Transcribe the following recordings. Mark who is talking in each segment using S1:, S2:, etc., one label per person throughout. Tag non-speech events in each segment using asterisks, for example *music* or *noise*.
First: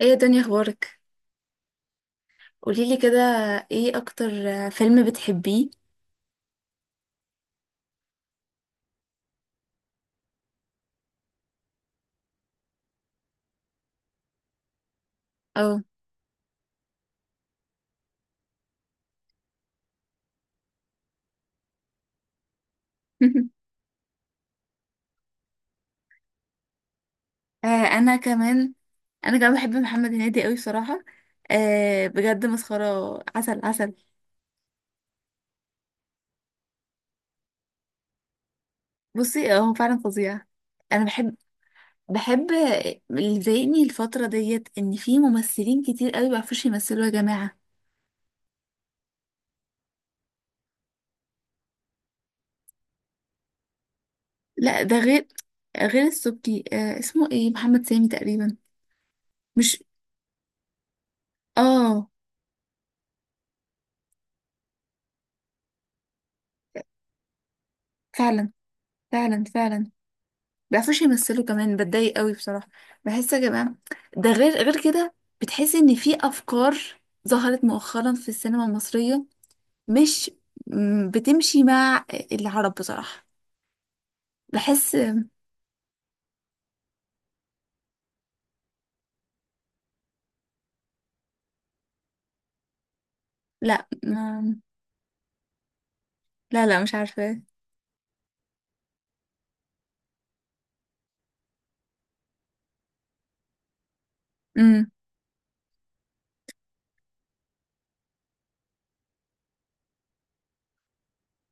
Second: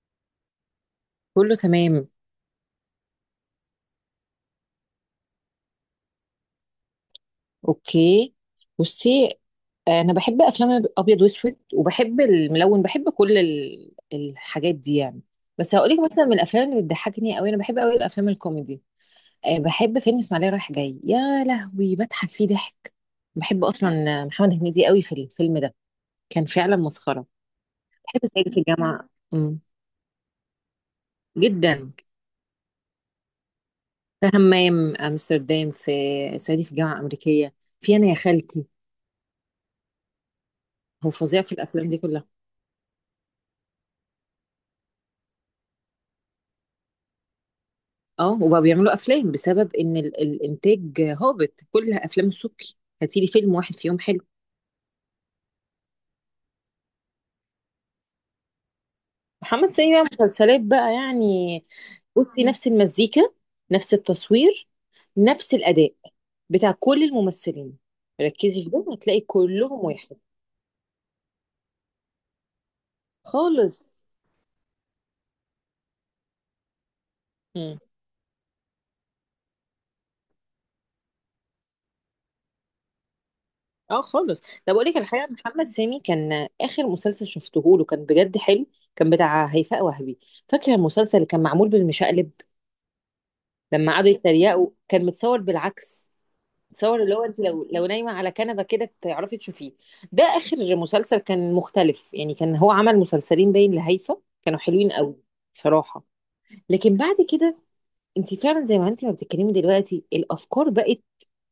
S1: ايه يا دنيا، اخبارك؟
S2: كله تمام.
S1: قوليلي كده، ايه اكتر فيلم بتحبيه؟
S2: اوكي، بصي، انا بحب افلام ابيض واسود وبحب الملون، بحب كل الحاجات دي يعني.
S1: او
S2: بس
S1: *laughs*
S2: هقولك مثلا، من الافلام اللي بتضحكني قوي، انا بحب قوي الافلام الكوميدي. بحب فيلم اسماعيليه رايح جاي، يا لهوي بضحك فيه ضحك. بحب اصلا محمد هنيدي قوي في الفيلم ده، كان فعلا مسخره.
S1: آه، انا
S2: بحب صعيدي في
S1: كمان.
S2: الجامعه.
S1: انا كمان
S2: مم.
S1: بحب محمد هنيدي قوي بصراحه.
S2: جدا.
S1: آه، بجد مسخره، عسل عسل.
S2: في همام، امستردام، في صعيدي في الجامعه الامريكيه، في انا يا خالتي.
S1: بصي، آه، هو فعلا فظيع. انا
S2: هو
S1: بحب
S2: فظيع في الافلام دي كلها.
S1: بحب اللي ضايقني الفتره ديت ان في ممثلين كتير قوي ما بيعرفوش يمثلوا يا جماعه.
S2: اه، وبقوا بيعملوا افلام بسبب ان الانتاج هابط. كل افلام السبكي، هاتيلي فيلم واحد فيهم حلو.
S1: لا، ده غير السبكي. آه، اسمه ايه؟ محمد سامي تقريبا.
S2: محمد
S1: مش.
S2: سامي بقى مسلسلات بقى يعني.
S1: اه.
S2: بصي، نفس المزيكا، نفس التصوير، نفس الاداء بتاع كل الممثلين.
S1: فعلا
S2: ركزي في ده، هتلاقي
S1: فعلا
S2: كلهم
S1: فعلا،
S2: واحد.
S1: بيعرفوش يمثلوا كمان، بتضايق قوي بصراحة. بحس يا جماعة،
S2: خالص.
S1: ده غير، غير كده. بتحس ان في افكار ظهرت
S2: مم.
S1: مؤخرا في السينما المصرية. مش بتمشي مع العرب بصراحة.
S2: اه خالص. طب اقول
S1: بحس.
S2: لك الحقيقه، محمد سامي كان اخر مسلسل شفته له كان بجد حلو. كان بتاع هيفاء وهبي. فاكره المسلسل اللي كان معمول بالمشقلب،
S1: لا
S2: لما قعدوا يتريقوا كان متصور بالعكس،
S1: لا، لا، مش
S2: تصور اللي هو انت
S1: عارفة.
S2: لو نايمه على كنبه كده تعرفي تشوفيه. ده اخر مسلسل كان مختلف يعني. كان هو عمل مسلسلين باين لهيفا، كانوا
S1: امم.
S2: حلوين قوي بصراحه. لكن بعد كده، انت فعلا زي ما انت ما بتتكلمي دلوقتي، الافكار بقت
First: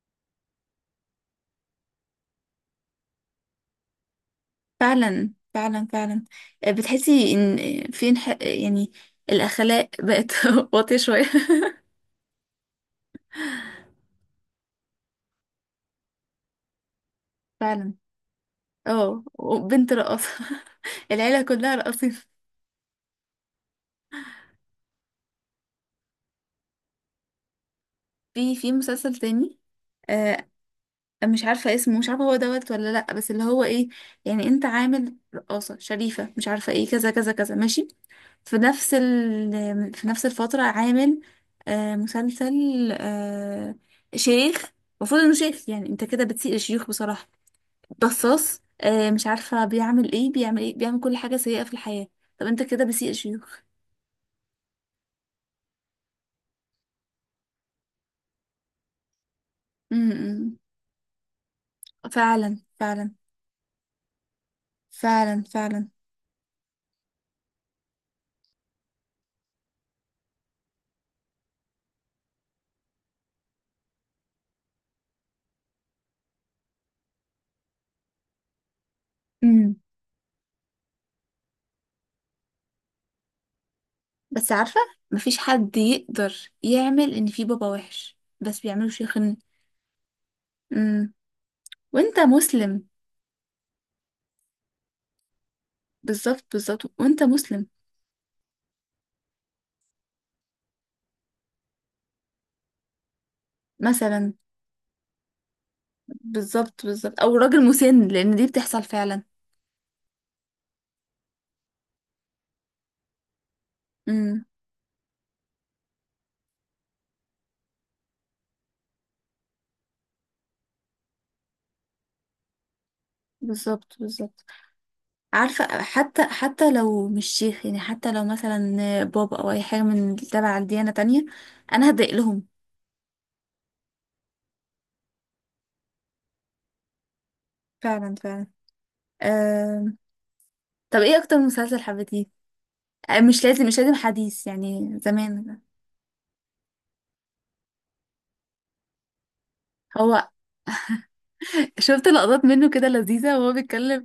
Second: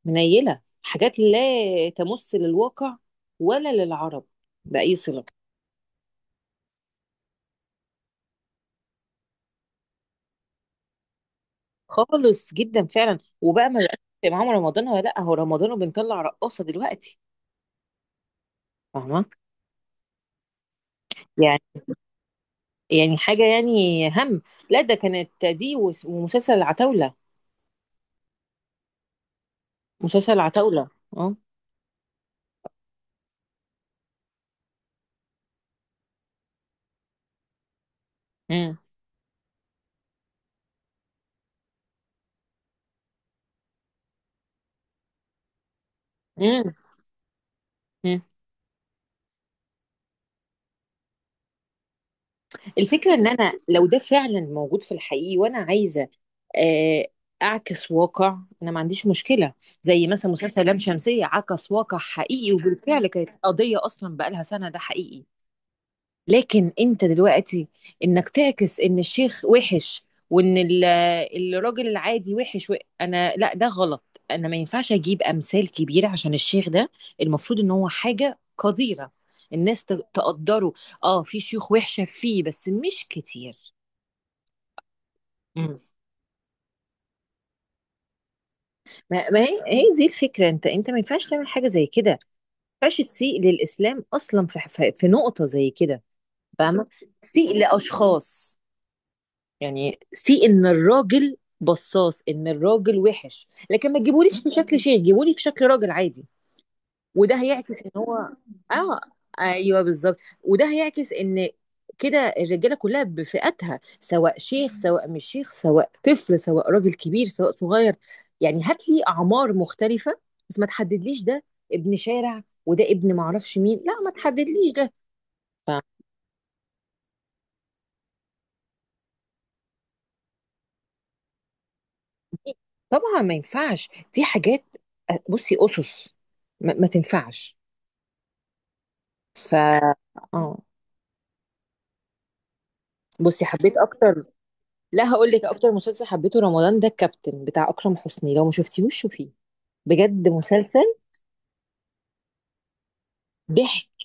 S2: منيله. حاجات لا تمس للواقع ولا للعرب باي صله.
S1: فعلا فعلا فعلا. بتحسي ان في يعني الاخلاق بقت *laughs* واطية شوية.
S2: خالص جدا فعلا. وبقى ما بقاش معاهم رمضان، ولا لا هو رمضان وبنطلع رقاصه دلوقتي.
S1: فعلا. اه،
S2: فاهمه.
S1: وبنت رقاصة. *laughs* العيلة
S2: يعني
S1: كلها راقصين.
S2: يعني حاجة يعني هم، لا ده كانت دي ومسلسل العتاولة.
S1: في مسلسل تاني.
S2: مسلسل
S1: آه،
S2: العتاولة، اه.
S1: مش عارفة اسمه، مش عارفة هو دوت ولا لأ، بس اللي هو ايه، يعني انت عامل رقاصة شريفة مش عارفة ايه، كذا كذا كذا ماشي.
S2: مم.
S1: في نفس الفترة عامل مسلسل، آه شيخ. المفروض انه شيخ، يعني انت كده بتسيء
S2: مم.
S1: الشيوخ بصراحة.
S2: مم.
S1: بصاص، مش عارفة بيعمل ايه، بيعمل ايه، بيعمل كل حاجة سيئة في الحياة. طب انت كده بتسيء
S2: الفكرة ان
S1: الشيوخ.
S2: انا لو ده فعلا موجود في الحقيقي وانا عايزة آه، اعكس واقع، انا ما عنديش مشكلة. زي مثلا
S1: امم.
S2: مسلسل لام شمسية، عكس واقع حقيقي،
S1: فعلا
S2: وبالفعل
S1: فعلا
S2: كانت قضية اصلا بقالها سنة، ده حقيقي.
S1: فعلا فعلا.
S2: لكن انت دلوقتي انك تعكس ان الشيخ وحش، وان الراجل العادي وحش انا لا، ده غلط. انا ما ينفعش اجيب امثال كبيره عشان الشيخ ده المفروض ان هو حاجه قديره،
S1: مم.
S2: الناس تقدره. اه في شيوخ وحشه فيه، بس مش كتير.
S1: بس عارفة، مفيش حد
S2: مم.
S1: يقدر يعمل ان في بابا وحش، بس بيعملوا شيخ
S2: ما,
S1: ان.
S2: ما هي دي الفكره، انت ما
S1: مم.
S2: ينفعش تعمل حاجه زي كده. ما
S1: وانت مسلم.
S2: ينفعش تسيء للاسلام اصلا في نقطه زي كده.
S1: بالظبط
S2: فاهمه،
S1: بالظبط، وانت
S2: تسيء
S1: مسلم.
S2: لاشخاص. يعني سي ان الراجل بصاص، ان الراجل وحش، لكن ما
S1: مثلا
S2: تجيبوليش في شكل شيخ، جيبولي في شكل راجل عادي.
S1: بالظبط بالظبط،
S2: وده
S1: او راجل
S2: هيعكس ان
S1: مسن،
S2: هو،
S1: لان دي بتحصل
S2: اه
S1: فعلا.
S2: ايوه بالظبط. وده هيعكس ان كده الرجاله كلها بفئاتها، سواء
S1: امم.
S2: شيخ سواء مش شيخ، سواء طفل سواء راجل كبير سواء صغير. يعني هات لي اعمار مختلفه، بس ما تحددليش ده ابن شارع وده ابن معرفش مين. لا،
S1: بالظبط
S2: ما
S1: بالظبط،
S2: تحددليش ده.
S1: عارفة، حتى لو مش شيخ، يعني حتى لو مثلا بابا او اي حاجة من تبع الديانة تانية، انا هضايق لهم.
S2: طبعا ما ينفعش، دي حاجات بصي أسس ما تنفعش.
S1: فعلا فعلا.
S2: ف
S1: أم...
S2: اه
S1: طب ايه اكتر مسلسل حبيتيه؟ أه،
S2: بصي،
S1: مش لازم
S2: حبيت
S1: مش لازم
S2: اكتر.
S1: حديث، يعني
S2: لا هقول لك،
S1: زمان.
S2: اكتر مسلسل حبيته رمضان ده الكابتن بتاع اكرم حسني. لو ما شفتيهوش شوفيه،
S1: هو
S2: بجد مسلسل
S1: شفت لقطات منه كده لذيذة، وهو
S2: ضحك
S1: بيتكلم،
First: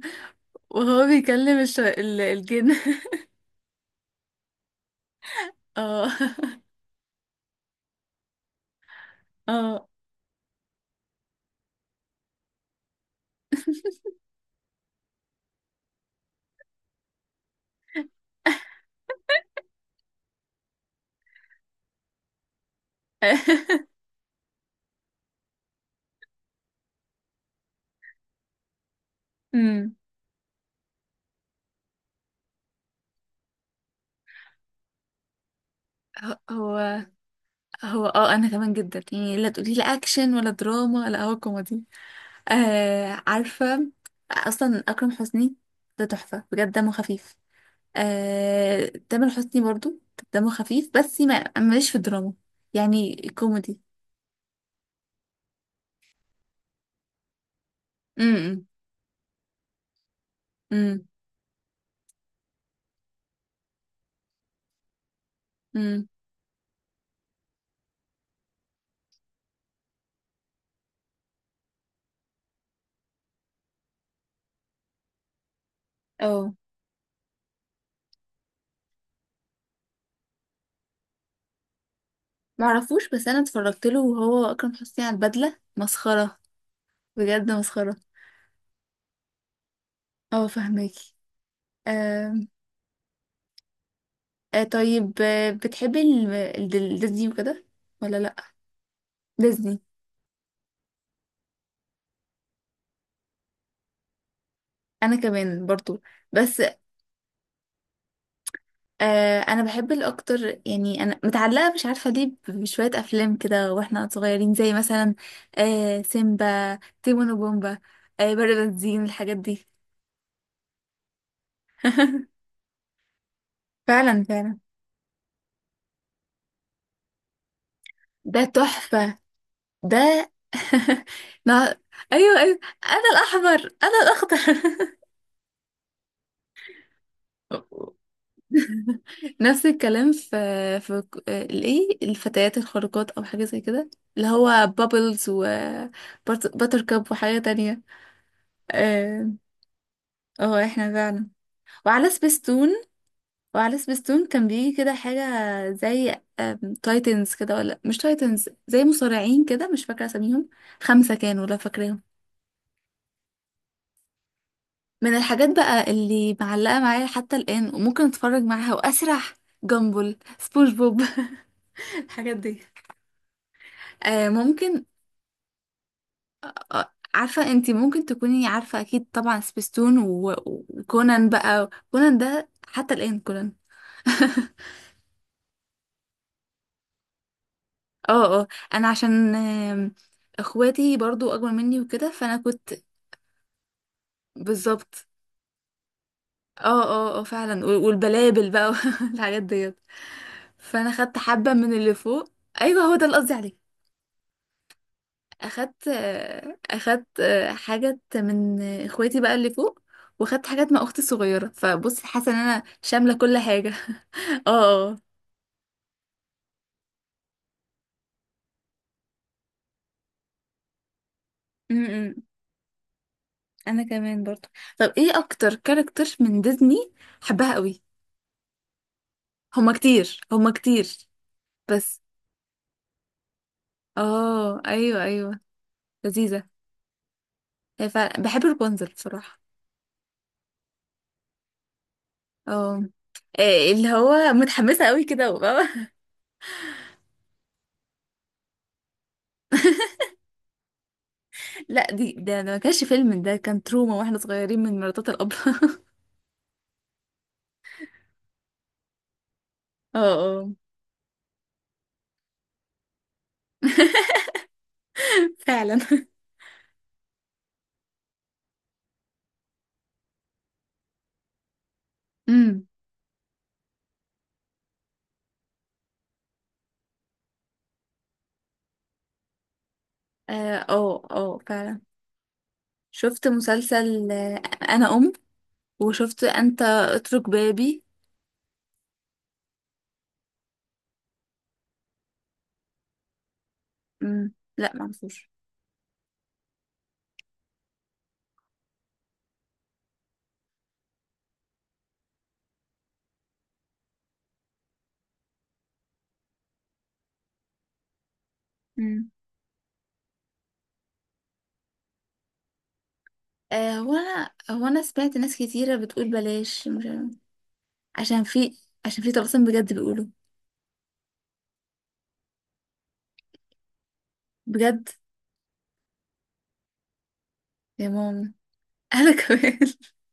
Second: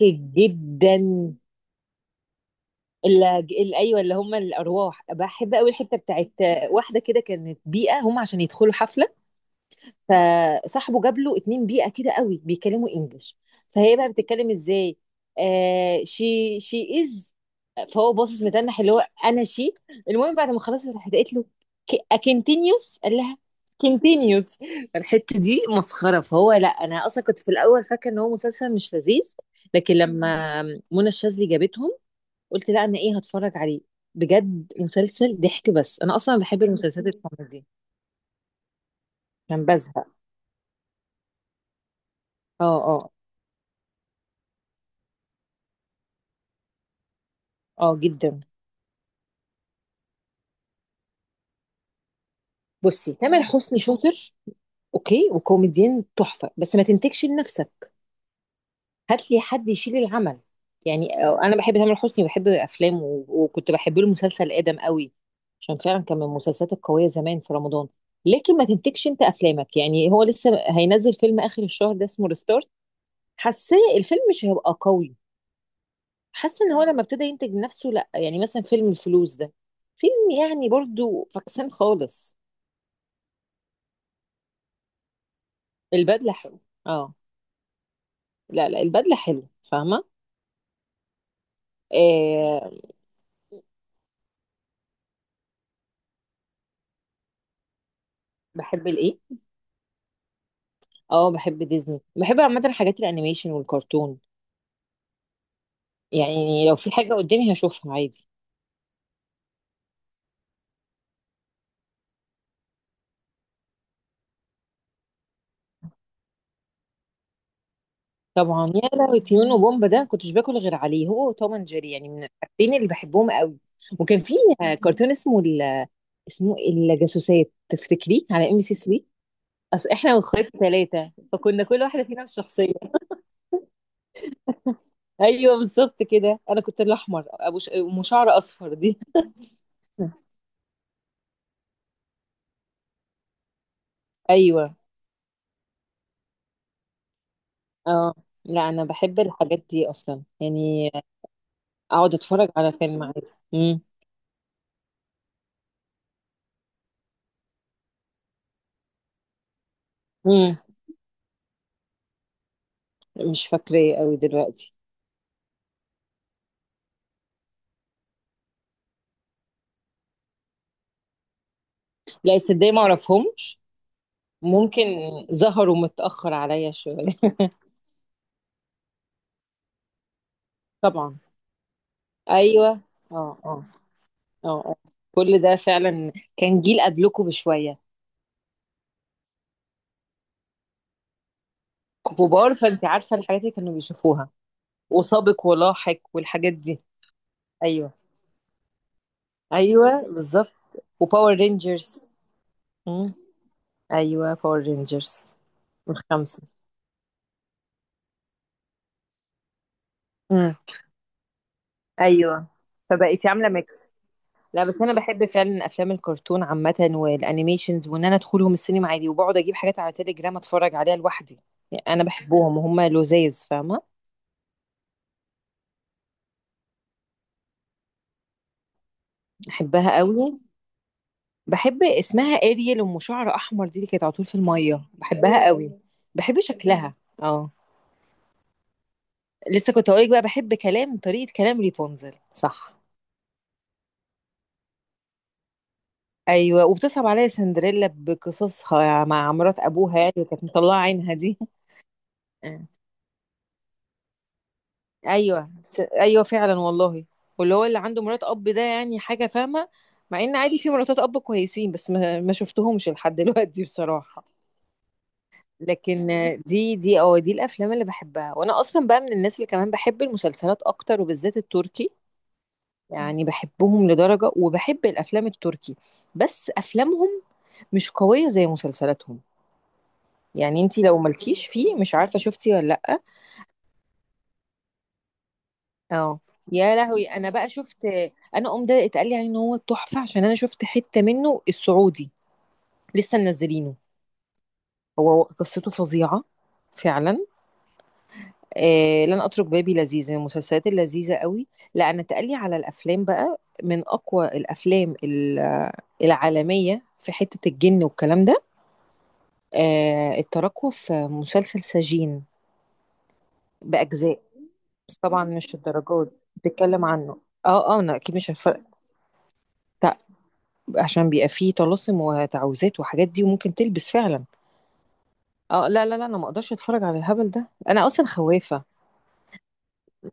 S1: وهو
S2: جدا.
S1: بيكلم الجن *laughs*
S2: اللي ايوه، اللي هم الارواح، بحب قوي الحته
S1: اه
S2: بتاعت واحده كده كانت بيئه، هم عشان يدخلوا حفله،
S1: اه.
S2: فصاحبه جاب له اتنين بيئة كده قوي بيتكلموا انجلش. فهي بقى بتتكلم ازاي، شي شي از. فهو باصص متنح، اللي هو انا شي. المهم بعد ما خلصت راحت قالت له اكنتينيوس، قال لها
S1: *laughs*
S2: كنتينيوس. الحتة دي مسخرة. فهو، لا انا اصلا كنت في الاول فاكرة ان هو مسلسل مش لذيذ، لكن
S1: أمم.
S2: لما منى الشاذلي جابتهم قلت لا، انا ايه هتفرج عليه. بجد مسلسل ضحك. بس انا اصلا
S1: ه-
S2: بحب
S1: هو
S2: المسلسلات الكوميدي
S1: هو انا كمان جدا، يعني لا
S2: عشان
S1: تقولي لا
S2: بزهق.
S1: اكشن ولا دراما، لا، هو كوميدي.
S2: اه اه
S1: آه، عارفة. اصلا اكرم حسني ده تحفة بجد، دمه خفيف.
S2: اه جدا.
S1: آه، تامر حسني برضو دمه خفيف، بس ما مش في الدراما،
S2: بصي،
S1: يعني
S2: تامر حسني
S1: كوميدي.
S2: شاطر، اوكي، وكوميديان تحفه، بس ما تنتجش لنفسك.
S1: امم.
S2: هات لي حد يشيل العمل
S1: امم.
S2: يعني. انا بحب تامر حسني وبحب افلامه، وكنت بحب له مسلسل ادم قوي عشان فعلا كان من المسلسلات القويه زمان في رمضان. لكن ما تنتجش انت افلامك يعني. هو لسه هينزل فيلم اخر الشهر ده اسمه ريستارت، حاساه الفيلم مش هيبقى قوي.
S1: امم.
S2: حاسه ان هو لما ابتدى ينتج نفسه، لا. يعني مثلا فيلم الفلوس ده، فيلم يعني برضو فكسان خالص.
S1: معرفوش، بس انا اتفرجت له، وهو اكرم حسني، على البدله
S2: البدله
S1: مسخره.
S2: حلو، اه.
S1: بجد مسخره.
S2: لا لا البدله حلوه، فاهمه.
S1: اه، فهماكي. آم،
S2: آه.
S1: آه، طيب. بتحبي ديزني وكده ولا لا؟
S2: بحب الايه؟
S1: ديزني.
S2: اه بحب ديزني. بحب عامه حاجات الانيميشن والكرتون،
S1: انا كمان برضو. بس
S2: يعني لو في حاجه قدامي هشوفها عادي.
S1: انا بحب الاكتر، يعني انا متعلقه مش عارفه ليه بشويه افلام كده واحنا صغيرين، زي مثلا سيمبا، تيمون وبومبا، بره
S2: طبعا، يا
S1: بنزين،
S2: لهوي
S1: الحاجات
S2: تيون
S1: دي.
S2: وبومبا ده كنتش باكل غير عليه، هو وتوم اند جيري، يعني من
S1: *laughs*
S2: الحاجتين اللي بحبهم قوي. وكان
S1: فعلا
S2: في
S1: فعلا.
S2: كرتون اسمه اسمه الجاسوسات، تفتكريه
S1: ده
S2: على ام بي سي 3.
S1: تحفه.
S2: اصل
S1: ده
S2: احنا واخواتي
S1: *laughs*
S2: ثلاثه، فكنا
S1: نا...
S2: كل واحده فينا
S1: ايوه ايوه،
S2: الشخصيه.
S1: انا الاحمر، انا الاخضر.
S2: ايوه بالظبط كده، انا كنت الاحمر ابو ام شعر اصفر دي.
S1: *laughs* نفس الكلام
S2: *laughs*
S1: في الايه، الفتيات الخارقات، او حاجه زي كده، اللي هو
S2: ايوه،
S1: بابلز و باتر كاب وحاجه تانية.
S2: اه. لا انا بحب
S1: اه.
S2: الحاجات دي اصلا
S1: آه،
S2: يعني،
S1: احنا فعلا. وعلى
S2: اقعد اتفرج
S1: سبيستون.
S2: على فيلم عادي.
S1: وعلى
S2: امم.
S1: سبيستون كان بيجي كده حاجه زي تايتنز كده، ولا مش تايتنز، زي مصارعين كده، مش فاكره اساميهم.
S2: امم.
S1: خمسه كانوا، لا فاكراهم.
S2: مش فاكراه قوي دلوقتي.
S1: من الحاجات بقى اللي معلقة معايا حتى الآن، وممكن اتفرج معاها واسرح، جامبل، سبونج بوب *laughs* الحاجات
S2: لا
S1: دي.
S2: تصدقي ما اعرفهمش.
S1: آه،
S2: ممكن
S1: ممكن.
S2: ظهروا متاخر عليا
S1: آه،
S2: شويه.
S1: عارفة،
S2: *laughs*
S1: انتي ممكن تكوني عارفة اكيد طبعا سبيستون
S2: طبعا،
S1: وكونان بقى، كونان ده
S2: ايوه.
S1: حتى الآن
S2: اه
S1: كونان.
S2: اه اه اه. كل ده فعلا كان جيل قبلكم بشويه،
S1: اه اه. انا عشان اخواتي برضو اكبر مني وكده، فانا
S2: كبار،
S1: كنت.
S2: فانت عارفه الحاجات اللي كانوا بيشوفوها،
S1: بالظبط.
S2: وسابق ولاحق والحاجات دي.
S1: اه اه اه، فعلا،
S2: ايوه
S1: والبلابل بقى *laughs* الحاجات ديت.
S2: ايوه بالظبط.
S1: فانا خدت
S2: وباور
S1: حبة من اللي
S2: رينجرز.
S1: فوق. ايوه، هو ده
S2: امم،
S1: اللي قصدي عليه.
S2: ايوه باور رينجرز
S1: اخدت
S2: الخمسه.
S1: اخدت حاجات من اخواتي بقى اللي فوق، واخدت حاجات مع اختي الصغيره، فبص حاسه ان
S2: ايوه،
S1: انا شامله
S2: فبقيتي
S1: كل
S2: عامله
S1: حاجه.
S2: ميكس.
S1: *laughs* اه.
S2: لا بس انا
S1: آه.
S2: بحب فعلا افلام الكرتون عامه والانيميشنز، وان انا ادخلهم السينما عادي، وبقعد اجيب حاجات على تليجرام اتفرج عليها لوحدي. يعني انا
S1: أمم.
S2: بحبهم وهم لذاذ،
S1: انا
S2: فاهمه.
S1: كمان برضو. طب ايه اكتر كاركتر من ديزني حبها قوي؟ هما
S2: احبها
S1: كتير
S2: قوي.
S1: هما كتير.
S2: بحب
S1: بس
S2: اسمها اريل، ام شعر احمر دي اللي كانت على طول في
S1: اه،
S2: الميه،
S1: ايوه ايوه،
S2: بحبها قوي. بحب
S1: لذيذه.
S2: شكلها. اه،
S1: هي فعلا بحب رابنزل بصراحه.
S2: لسه كنت هقولك بقى، بحب كلام طريقه كلام ريبونزل، صح.
S1: اه. إيه اللي هو متحمسه قوي كده، وبابا.
S2: ايوه، وبتصعب عليا سندريلا بقصصها مع مرات ابوها
S1: *laughs*
S2: يعني، اللي كانت مطلعه عينها دي.
S1: لا، دي ده ما كانش فيلم، ده كان تروما واحنا صغيرين من مراتات الاب.
S2: ايوه ايوه فعلا والله. واللي هو اللي عنده مرات اب ده، يعني حاجه، فاهمه.
S1: اه
S2: مع ان
S1: اه.
S2: عادي في مراتات اب كويسين، بس ما شفتهمش لحد *laughs* دلوقتي
S1: *laughs*
S2: بصراحه.
S1: فعلا.
S2: لكن دي اه دي الافلام اللي بحبها. وانا اصلا بقى من الناس اللي كمان بحب المسلسلات اكتر، وبالذات التركي.
S1: امم.
S2: يعني بحبهم لدرجه، وبحب الافلام التركي بس افلامهم مش قويه زي مسلسلاتهم. يعني
S1: اه
S2: انتي لو
S1: اه، آه،
S2: مالكيش فيه،
S1: فعلا.
S2: مش عارفه شفتي ولا لا؟
S1: شفت مسلسل انا
S2: اه،
S1: وشفت انت
S2: يا لهوي، انا
S1: اترك
S2: بقى
S1: بابي.
S2: شفت انا ده، اتقال لي عليه ان هو تحفه، عشان انا شفت حته منه السعودي، لسه منزلينه.
S1: امم. لا،
S2: هو
S1: معرفوش.
S2: قصته فظيعه فعلا. لن اترك بابي، لذيذ، من المسلسلات اللذيذه قوي. لا انا اتقال لي على الافلام، بقى من اقوى الافلام العالميه في حته الجن والكلام ده.
S1: امم.
S2: التراكوة في مسلسل سجين،
S1: آه، هو
S2: باجزاء.
S1: انا هو انا
S2: بس
S1: سمعت
S2: طبعا
S1: ناس
S2: مش
S1: كتيره بتقول
S2: الدرجات
S1: بلاش، مش
S2: بتتكلم عنه. اه اه انا اكيد
S1: عشان
S2: مش
S1: في
S2: هتفرق.
S1: عشان في طلاسم بجد بيقولوا.
S2: عشان بيبقى فيه طلاسم وتعويذات وحاجات دي، وممكن تلبس فعلا.
S1: بجد
S2: اه لا لا لا، انا ما اقدرش اتفرج على الهبل ده، انا
S1: يا
S2: اصلا
S1: ماما.
S2: خوافه.
S1: *laughs* انا كمان.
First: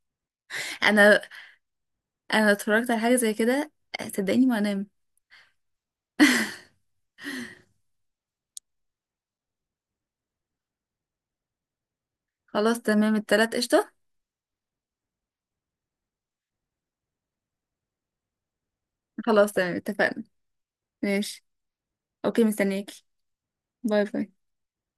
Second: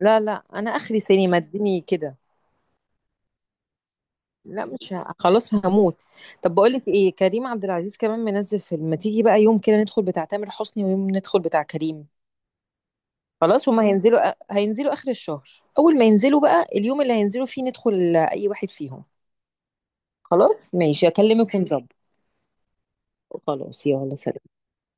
S2: لا لا، انا اخري
S1: انا
S2: سينما اديني كده.
S1: انا اتفرجت على حاجه زي كده، آه، صدقيني ما
S2: لا
S1: انام.
S2: مش خلاص هموت. طب بقول لك ايه، كريم عبد العزيز كمان منزل فيلم، ما تيجي بقى يوم كده ندخل بتاع تامر حسني، ويوم ندخل بتاع كريم.
S1: خلاص تمام، التلات
S2: خلاص، هما
S1: قشطه.
S2: هينزلوا اخر الشهر. اول ما ينزلوا بقى، اليوم اللي هينزلوا فيه ندخل اي واحد فيهم.
S1: خلاص تمام، اتفقنا.
S2: خلاص ماشي،
S1: ماشي.
S2: اكلمك ونظبط.
S1: اوكي، مستنياكي.
S2: خلاص،
S1: باي
S2: يلا
S1: باي.
S2: سلام.